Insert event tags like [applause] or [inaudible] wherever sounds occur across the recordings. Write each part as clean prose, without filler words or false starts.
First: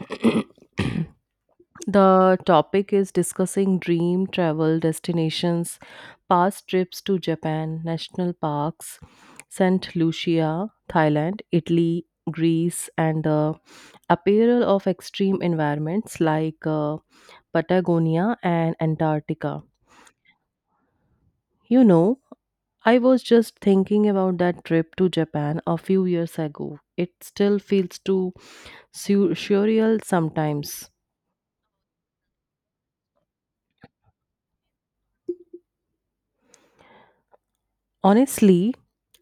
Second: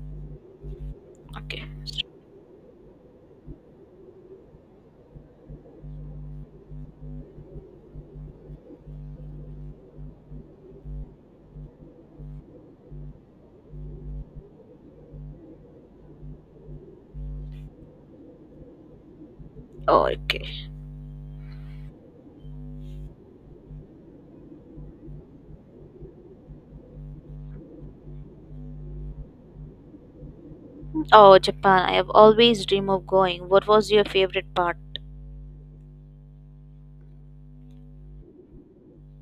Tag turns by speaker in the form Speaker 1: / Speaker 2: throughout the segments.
Speaker 1: [coughs] [clears throat]
Speaker 2: Okay.
Speaker 1: The topic is discussing dream travel destinations, past trips to Japan, national parks, St. Lucia, Thailand, Italy, Greece, and the apparel of extreme environments like Patagonia and Antarctica.
Speaker 2: Oh, okay.
Speaker 1: You know, I was just thinking about that trip to Japan a few years ago. It still feels too surreal sometimes.
Speaker 2: Oh, Japan. I have always dreamed of going. What was your favorite part?
Speaker 1: Honestly,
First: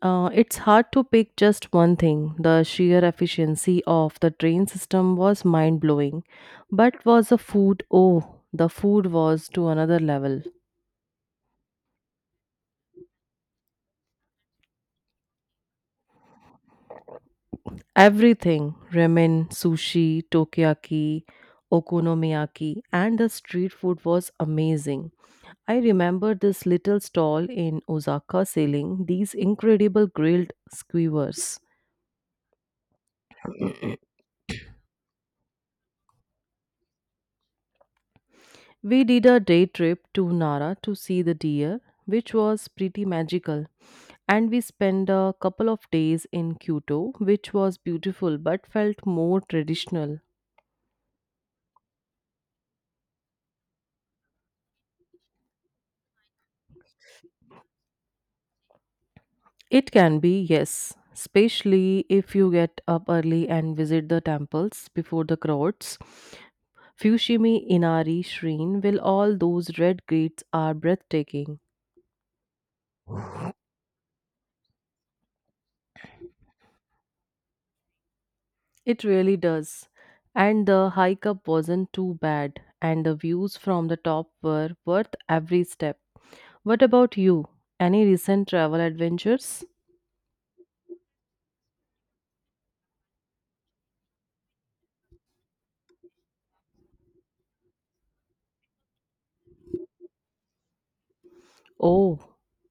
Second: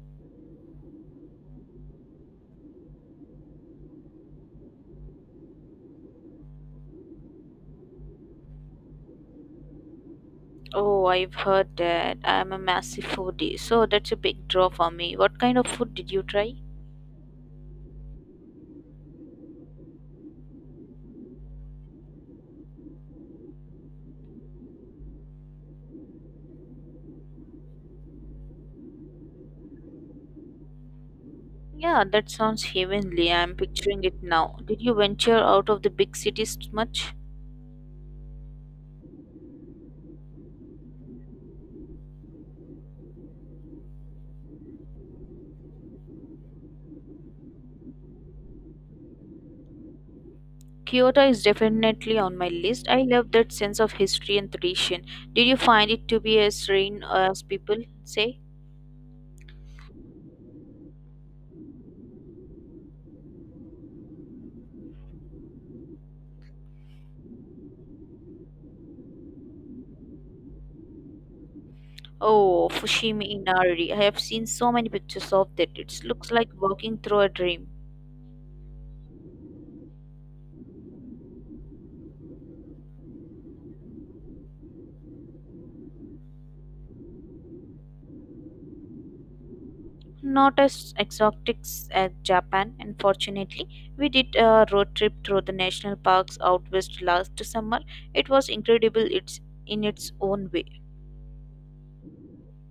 Speaker 1: it's hard to pick just one thing. The sheer efficiency of the train system was mind blowing. But was the food? Oh, the food was to another level.
Speaker 2: Oh, I've heard that. I'm a massive foodie, so that's a big draw for me. What kind of food did you try?
Speaker 1: Everything ramen, sushi, takoyaki, okonomiyaki, and the street food was amazing. I remember this little stall in Osaka selling these incredible grilled skewers.
Speaker 2: Yeah, that sounds heavenly. I'm picturing it now. Did you venture out of the big cities much?
Speaker 1: We did a day trip to Nara to see the deer, which was pretty magical. And we spent a couple of days in Kyoto, which was beautiful but felt more traditional.
Speaker 2: Kyoto is definitely on my list. I love that sense of history and tradition. Did you find it to be as serene as people say?
Speaker 1: It can be, yes, especially if you get up early and visit the temples before the crowds. Fushimi Inari Shrine, will all those red gates are breathtaking.
Speaker 2: Oh, Fushimi Inari. I have seen so many pictures of that. It looks like walking through a dream.
Speaker 1: It really does. And the hike up wasn't too bad, and the views from the top were worth every step. What about you? Any recent travel adventures?
Speaker 2: Not as exotic as Japan, unfortunately. We did a road trip through the national parks out west last summer. It was incredible it's in its own way.
Speaker 1: Oh,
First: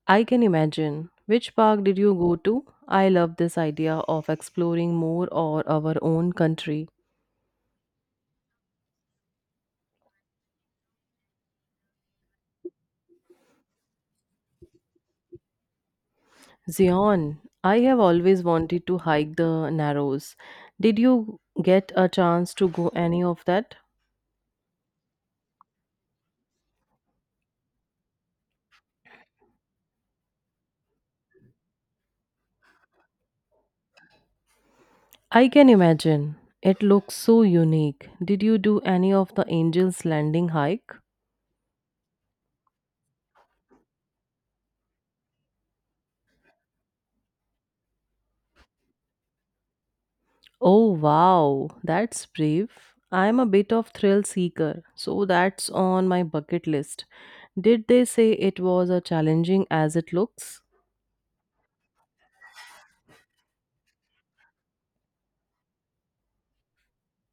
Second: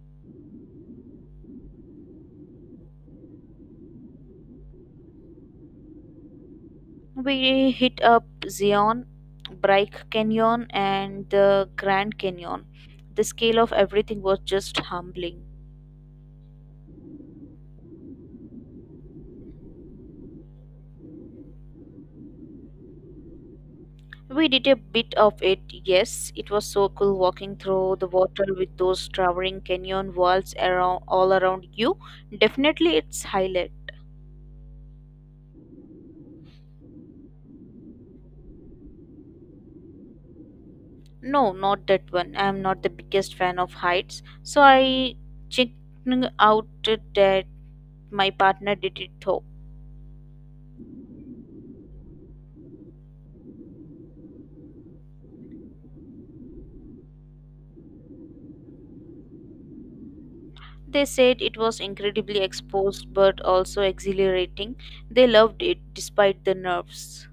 Speaker 1: I can imagine. Which park did you go to? I love this idea of exploring more or our own country.
Speaker 2: We hit up Zion, Bright Canyon, and the Grand Canyon. The scale of everything was just humbling.
Speaker 1: Zion, I have always wanted to hike the Narrows. Did you get a chance to go any of that?
Speaker 2: We did a bit of it, yes. It was so cool walking through the water with those towering canyon walls around all around you. Definitely its highlight.
Speaker 1: I can imagine. It looks so unique. Did you do any of the Angel's Landing hike?
Speaker 2: No, not that one. I am not the biggest fan of heights, so I checked out that my partner did it though.
Speaker 1: Oh wow, that's brave. I'm a bit of thrill seeker, so that's on my bucket list. Did they say it was as challenging as it looks?
Speaker 2: They said it was incredibly exposed but also exhilarating. They loved it despite the nerves.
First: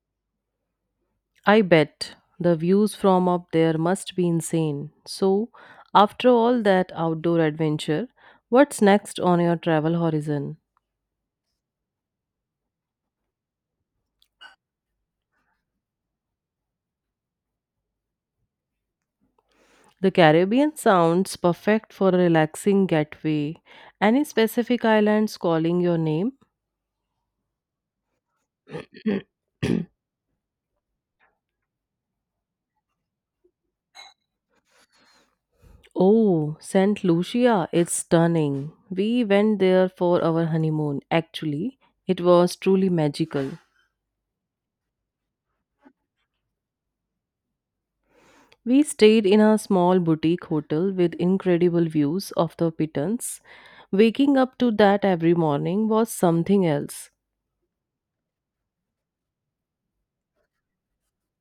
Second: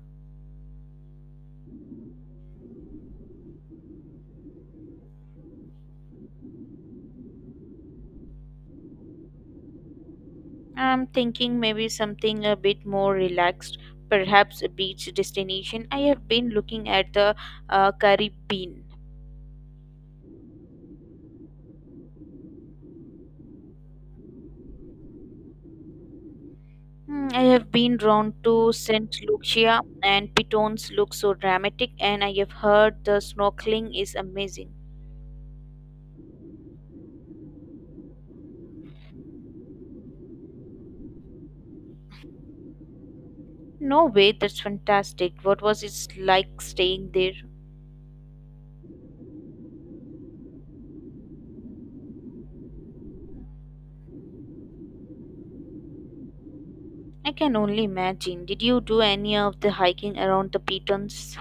Speaker 1: I bet the views from up there must be insane. So, after all that outdoor adventure, what's next on your travel horizon?
Speaker 2: I'm thinking maybe something a bit more relaxed, perhaps a beach destination. I have been looking at the Caribbean.
Speaker 1: The Caribbean sounds perfect for a relaxing getaway. Any specific islands calling your name?
Speaker 2: Hmm, I have been drawn to Saint Lucia, and pitons look so dramatic, and I have heard the snorkeling is amazing.
Speaker 1: Oh, St. Lucia is stunning. We went there for our honeymoon. Actually, it was truly magical.
Speaker 2: No way, that's fantastic. What was it like staying there?
Speaker 1: We stayed in a small boutique hotel with incredible views of the Pitons. Waking up to that every morning was something else.
Speaker 2: I can only imagine. Did you do any of the hiking around the pitons?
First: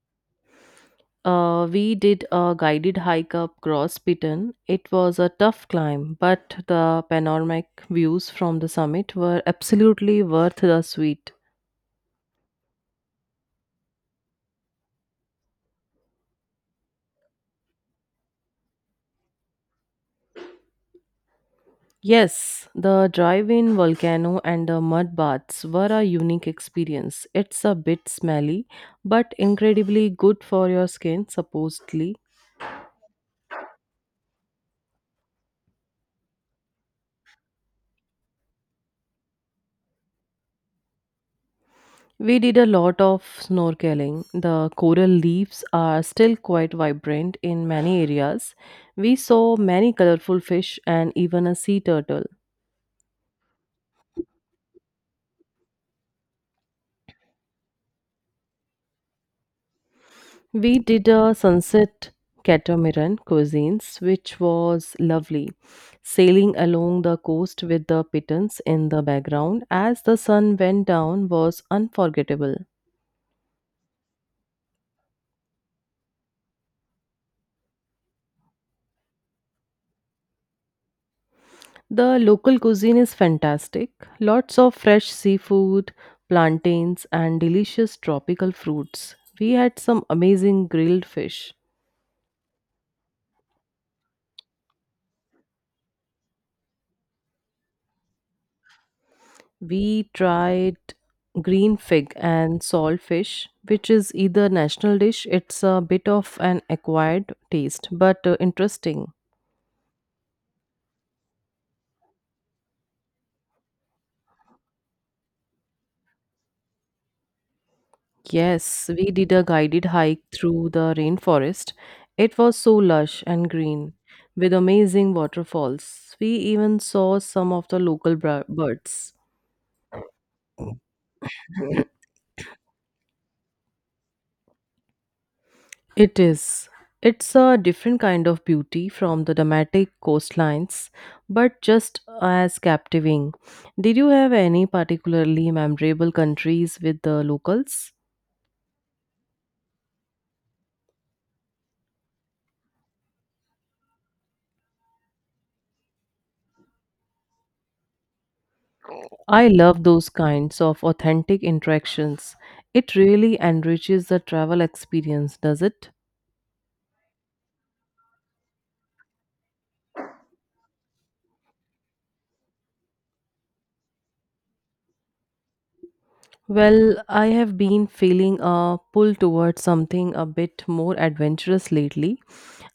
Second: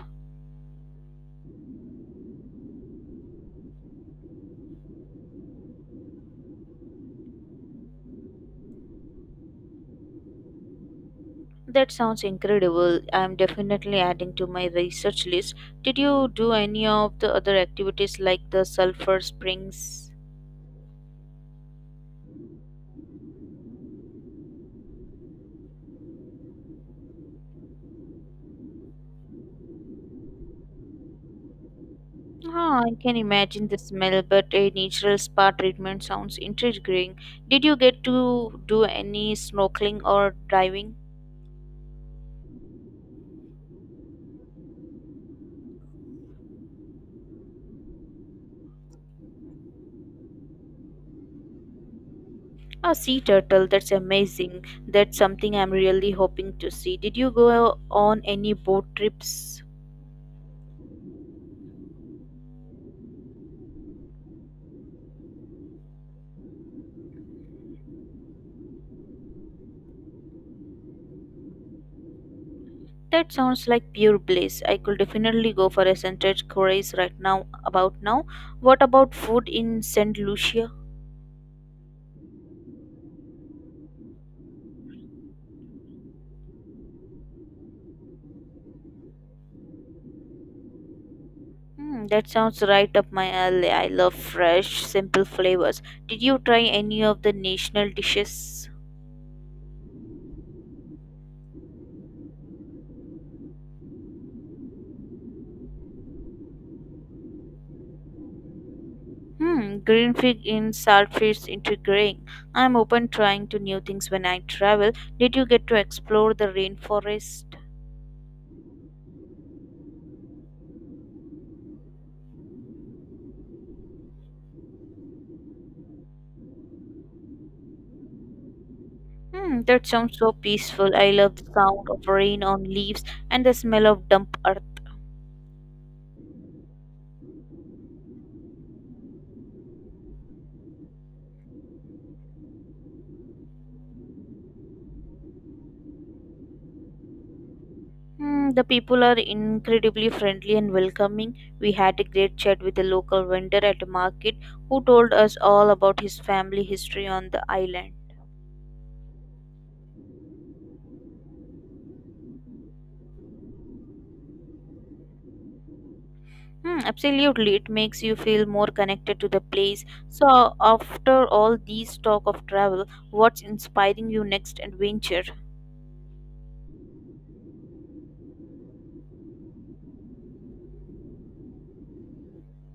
Speaker 1: We did a guided hike up Gross Piton. It was a tough climb, but the panoramic views from the summit were absolutely worth the sweet.
Speaker 2: That sounds incredible. I'm definitely adding to my research list. Did you do any of the other activities like the sulfur springs?
Speaker 1: Yes, the drive-in volcano and the mud baths were a unique experience. It's a bit smelly, but incredibly good for your skin, supposedly.
Speaker 2: Ah, I can imagine the smell, but a natural spa treatment sounds intriguing. Did you get to do any snorkeling or diving?
Speaker 1: We did a lot of snorkeling. The coral reefs are still quite vibrant in many areas. We saw many colorful fish and even a sea turtle.
Speaker 2: A sea turtle, that's amazing. That's something I'm really hoping to see. Did you go on any boat trips?
Speaker 1: We did a sunset catamaran cuisines, which was lovely. Sailing along the coast with the pitons in the background as the sun went down was unforgettable.
Speaker 2: That sounds like pure bliss. I could definitely go for a sunset cruise right now. About now, what about food in Saint Lucia?
Speaker 1: The local cuisine is fantastic. Lots of fresh seafood, plantains, and delicious tropical fruits. We had some amazing grilled fish.
Speaker 2: Hmm, that sounds right up my alley. I love fresh, simple flavors. Did you try any of the national dishes?
Speaker 1: We tried green fig and salt fish, which is either national dish. It's a bit of an acquired taste, but interesting.
Speaker 2: Hmm, green fig in saltfish, fish intriguing. I'm open trying to new things when I travel. Did you get to explore the rainforest?
Speaker 1: Yes, we did a guided hike through the rainforest. It was so lush and green with amazing waterfalls. We even saw some of the local birds.
Speaker 2: Hmm, that sounds so peaceful. I love the sound of rain on leaves and the smell of damp.
Speaker 1: It is. It's a different kind of beauty from the dramatic coastlines, but just as captivating. Did you have any particularly memorable countries with the locals?
Speaker 2: Mm, the people are incredibly friendly and welcoming. We had a great chat with a local vendor at a market who told us all about his family history on the island.
Speaker 1: I love those kinds of authentic interactions. It really enriches the travel experience, does it?
Speaker 2: Hmm, absolutely, it makes you feel more connected to the place. So, after all these talk of travel, what's inspiring you next adventure?
Speaker 1: Well, I have been feeling a pull towards something a bit more adventurous lately.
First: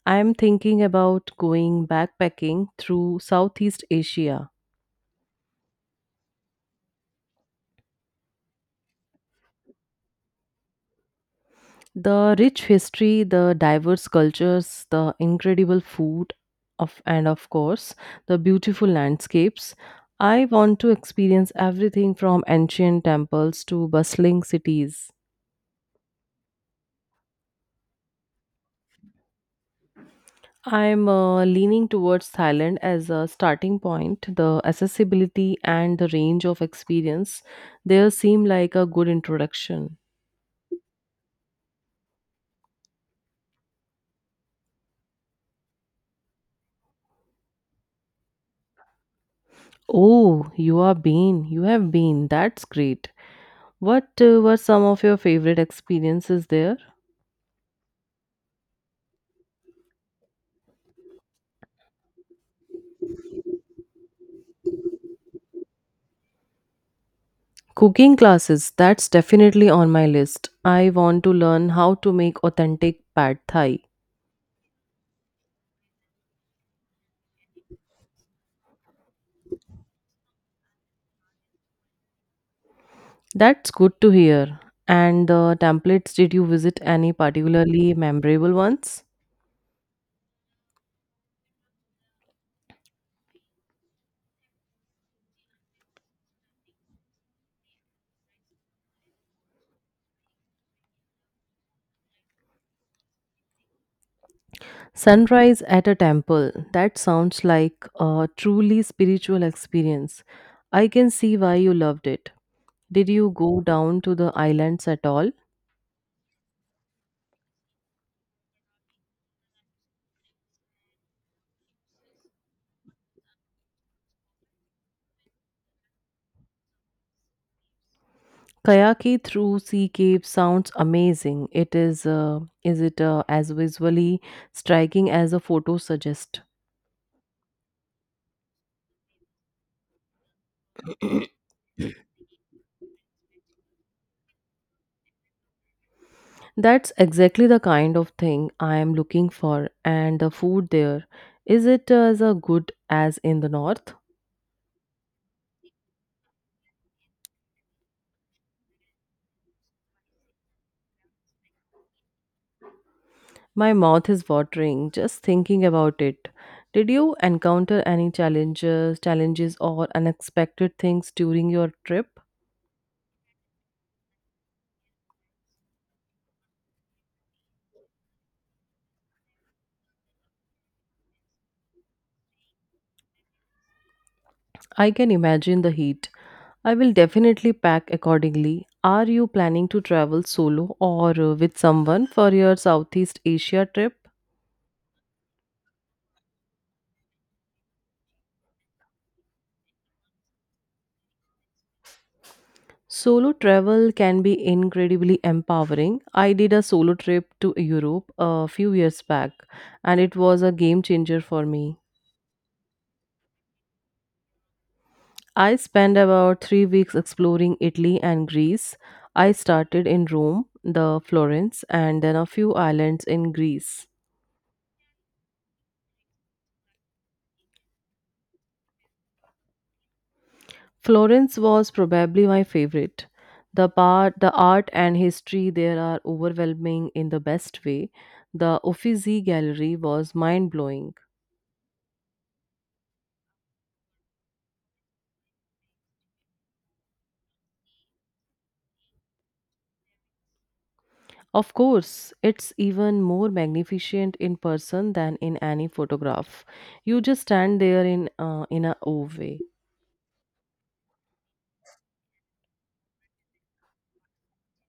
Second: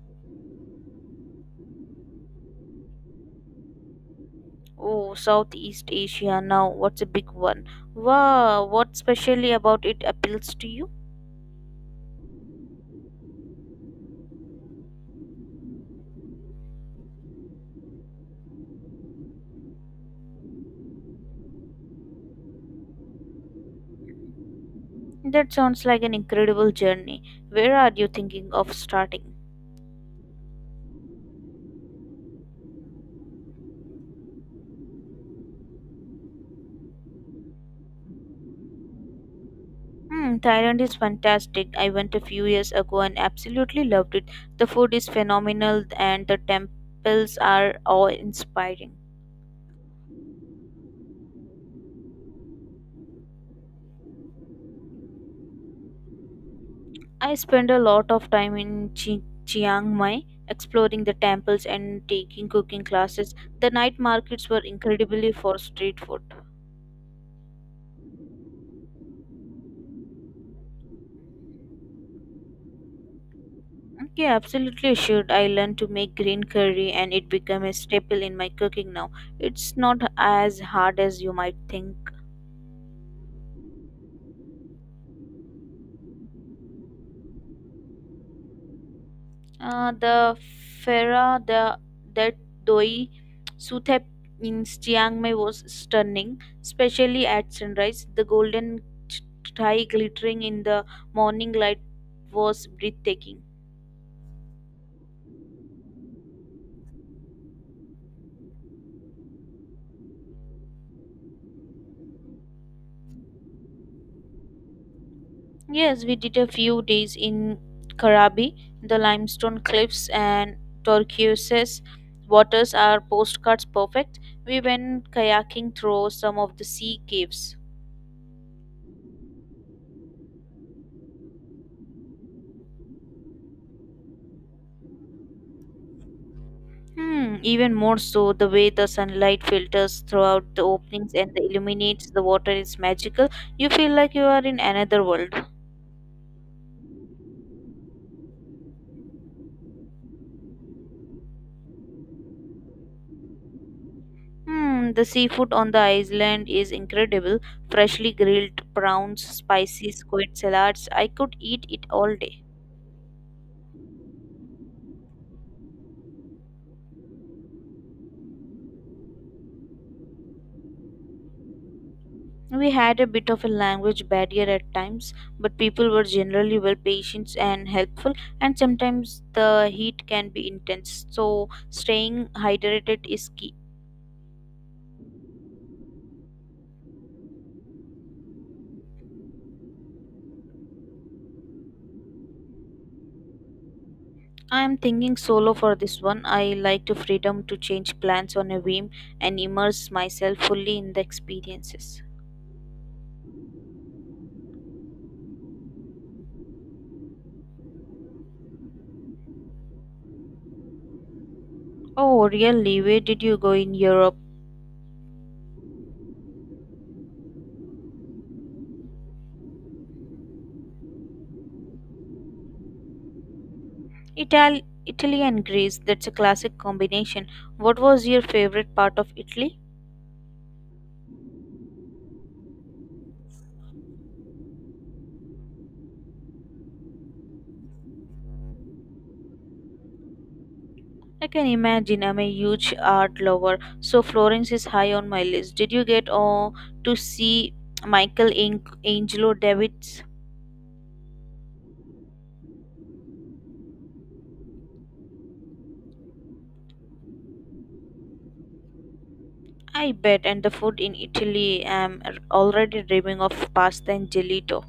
Speaker 1: I am thinking about going backpacking through Southeast Asia.
Speaker 2: Oh, Southeast Asia now. What's a big one? Wow, what specially about it appeals to you?
Speaker 1: The rich history, the diverse cultures, the incredible food, of, and of course, the beautiful landscapes. I want to experience everything from ancient temples to bustling cities.
Speaker 2: That sounds like an incredible journey. Where are you thinking of starting?
Speaker 1: I'm leaning towards Thailand as a starting point. The accessibility and the range of experience there seem like a good introduction.
Speaker 2: Hmm, Thailand is fantastic. I went a few years ago and absolutely loved it. The food is phenomenal and the temples are awe-inspiring.
Speaker 1: Oh, you are been. You have been. That's great. What were some of your favorite experiences there?
Speaker 2: I spent a lot of time in Chiang Mai exploring the temples and taking cooking classes. The night markets were incredibly for street food.
Speaker 1: Cooking classes, that's definitely on my list. I want to learn how to make authentic pad thai.
Speaker 2: Okay, absolutely should. I learned to make green curry and it became a staple in my cooking now. It's not as hard as you might think.
Speaker 1: That's good to hear. And the templates, did you visit any particularly memorable ones?
Speaker 2: The Fera the, that Doi Suthep in Chiang Mai was stunning, especially at sunrise. The golden ch- thai glittering in the morning light was breathtaking.
Speaker 1: Sunrise at a temple. That sounds like a truly spiritual experience. I can see why you loved it. Did you go down to the islands at all?
Speaker 2: Yes, we did a few days in Karabi. The limestone cliffs and turquoise waters are postcards perfect. We went kayaking through some of the sea caves.
Speaker 1: Kayaki through sea cave sounds amazing. It is it as visually striking as the photos suggest?
Speaker 2: Hmm, even more so, the way the sunlight filters throughout the openings and illuminates the water is magical. You feel like you are in another world.
Speaker 1: That's exactly the kind of thing I am looking for, and the food there, is it as good as in the north?
Speaker 2: Hmm, the seafood on the island is incredible. Freshly grilled prawns, spicy squid salads. I could eat it all day.
Speaker 1: My mouth is watering just thinking about it. Did you encounter any challenges or unexpected things during your trip?
Speaker 2: We had a bit of a language barrier at times, but people were generally well patient and helpful, and sometimes the heat can be intense, so staying hydrated is key.
Speaker 1: I can imagine the heat. I will definitely pack accordingly. Are you planning to travel solo or with someone for your Southeast Asia trip?
Speaker 2: I am thinking solo for this one. I like the freedom to change plans on a whim and immerse myself fully in the experiences.
Speaker 1: Solo travel can be incredibly empowering. I did a solo trip to Europe a few years back, and it was a game changer for me.
Speaker 2: Oh, really? Where did you go in Europe?
Speaker 1: I spent about 3 weeks exploring Italy and Greece. I started in Rome, the Florence, and then a few islands in Greece.
Speaker 2: Italy and Greece. That's a classic combination. What was your favorite part of Italy?
Speaker 1: Florence was probably my favorite. The art and history there are overwhelming in the best way. The Uffizi Gallery was mind-blowing.
Speaker 2: I can imagine. I'm a huge art lover, so Florence is high on my list. Did you get oh, to see Michelangelo Davids?
Speaker 1: Of course, it's even more magnificent in person than in any photograph. You just stand there in a awe way.
Speaker 2: I bet, and the food in Italy. I'm already dreaming of pasta and gelato.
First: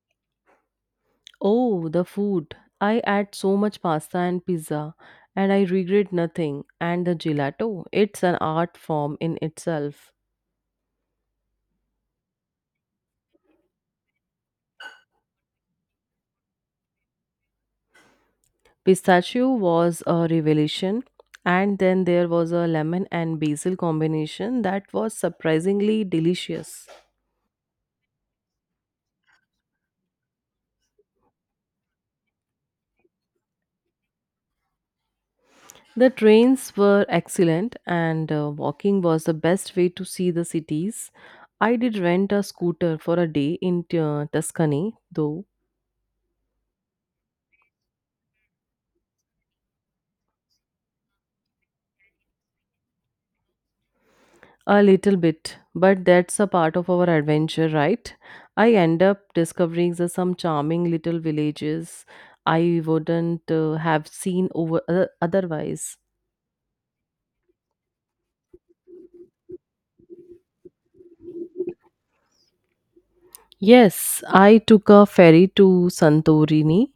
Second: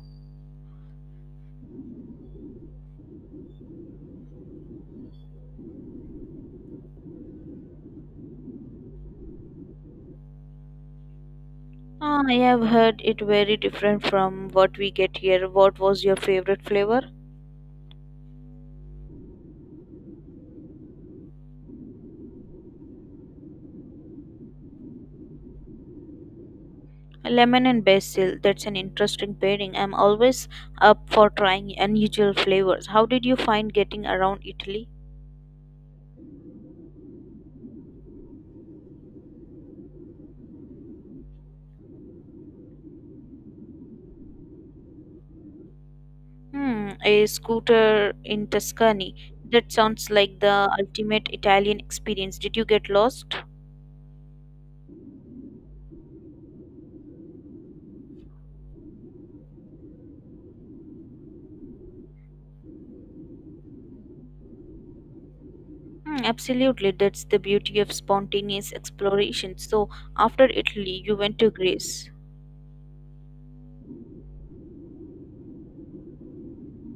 Speaker 1: Oh, the food! I ate so much pasta and pizza, and I regret nothing. And the gelato, it's an art form in itself.
Speaker 2: Ah, I have heard it very different from what we get here. What was your favorite flavor?
Speaker 1: Pistachio was a revelation, and then there was a lemon and basil combination that was surprisingly delicious.
Speaker 2: Lemon and basil. That's an interesting pairing. I'm always up for trying unusual flavors. How did you find getting around Italy?
Speaker 1: The trains were excellent, and walking was the best way to see the cities. I did rent a scooter for a day in Tuscany, though.
Speaker 2: Hmm, a scooter in Tuscany. That sounds like the ultimate Italian experience. Did you get lost?
Speaker 1: A little bit, but that's a part of our adventure, right? I end up discovering some charming little villages I wouldn't have seen over otherwise.
Speaker 2: Hmm, absolutely. That's the beauty of spontaneous exploration. So, after Italy, you went to Greece.
Speaker 1: Yes, I took a ferry to Santorini.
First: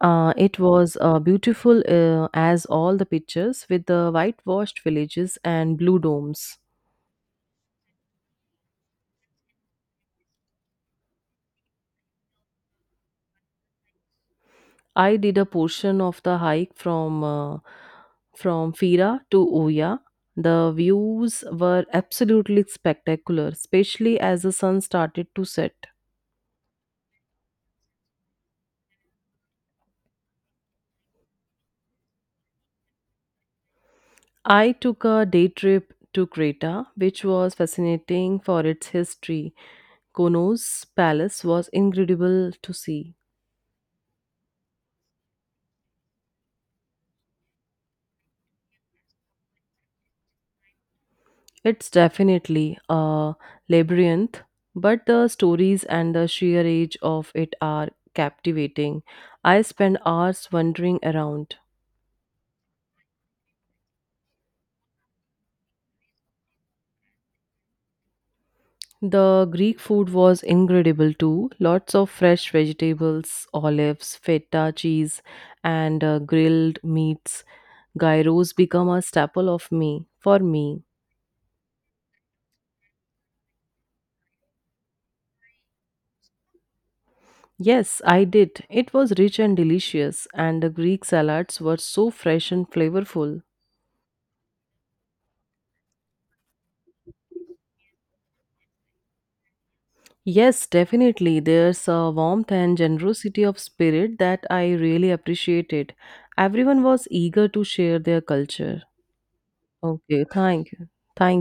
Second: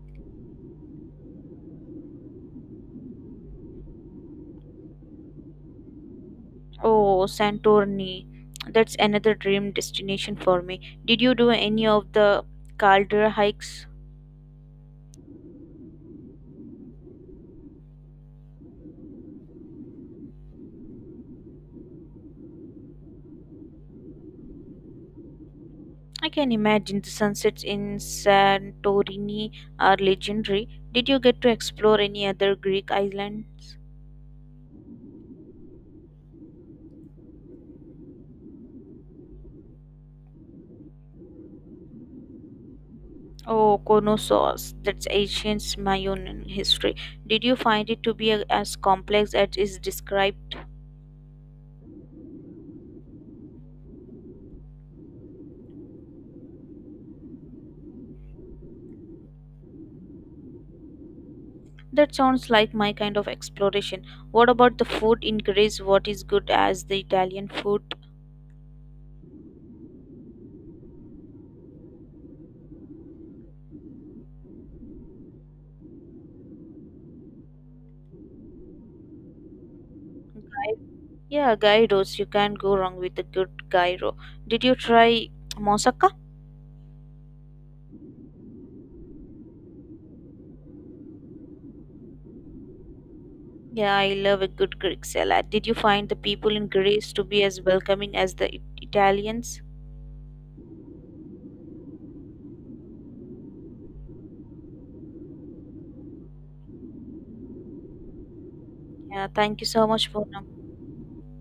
Speaker 1: It was beautiful as all the pictures with the whitewashed villages and blue domes.
Speaker 2: Oh, Santorini. That's another dream destination for me. Did you do any of the caldera hikes?
Speaker 1: I did a portion of the hike from Fira to Oya. The views were absolutely spectacular, especially as the sun started to set.
Speaker 2: I can imagine the sunsets in Santorini are legendary. Did you get to explore any other Greek island?
Speaker 1: I took a day trip to Creta, which was fascinating for its history. Kono's palace was incredible to see.
Speaker 2: Oh, Konossos. That's ancient Mayan history. Did you find it to be as complex as is described?
Speaker 1: It's definitely a labyrinth, but the stories and the sheer age of it are captivating. I spent hours wandering around.
Speaker 2: That sounds like my kind of exploration. What about the food in Greece? What is good as the Italian food?
Speaker 1: The Greek food was incredible too. Lots of fresh vegetables, olives, feta cheese, and grilled meats. Gyros become a staple of me for me.
Speaker 2: Yeah, gyros. You can't go wrong with a good gyro. Did you try moussaka?
Speaker 1: Yes, I did. It was rich and delicious, and the Greek salads were so fresh and flavorful.
Speaker 2: Yeah, I love a good Greek salad. Did you find the people in Greece to be as welcoming as the Italians?
Speaker 1: Yes, definitely. There's a warmth and generosity of spirit that I really appreciated. Everyone was eager to share their culture.
Speaker 2: Yeah, thank you so much
Speaker 1: Okay,
Speaker 2: for
Speaker 1: thank you. Thank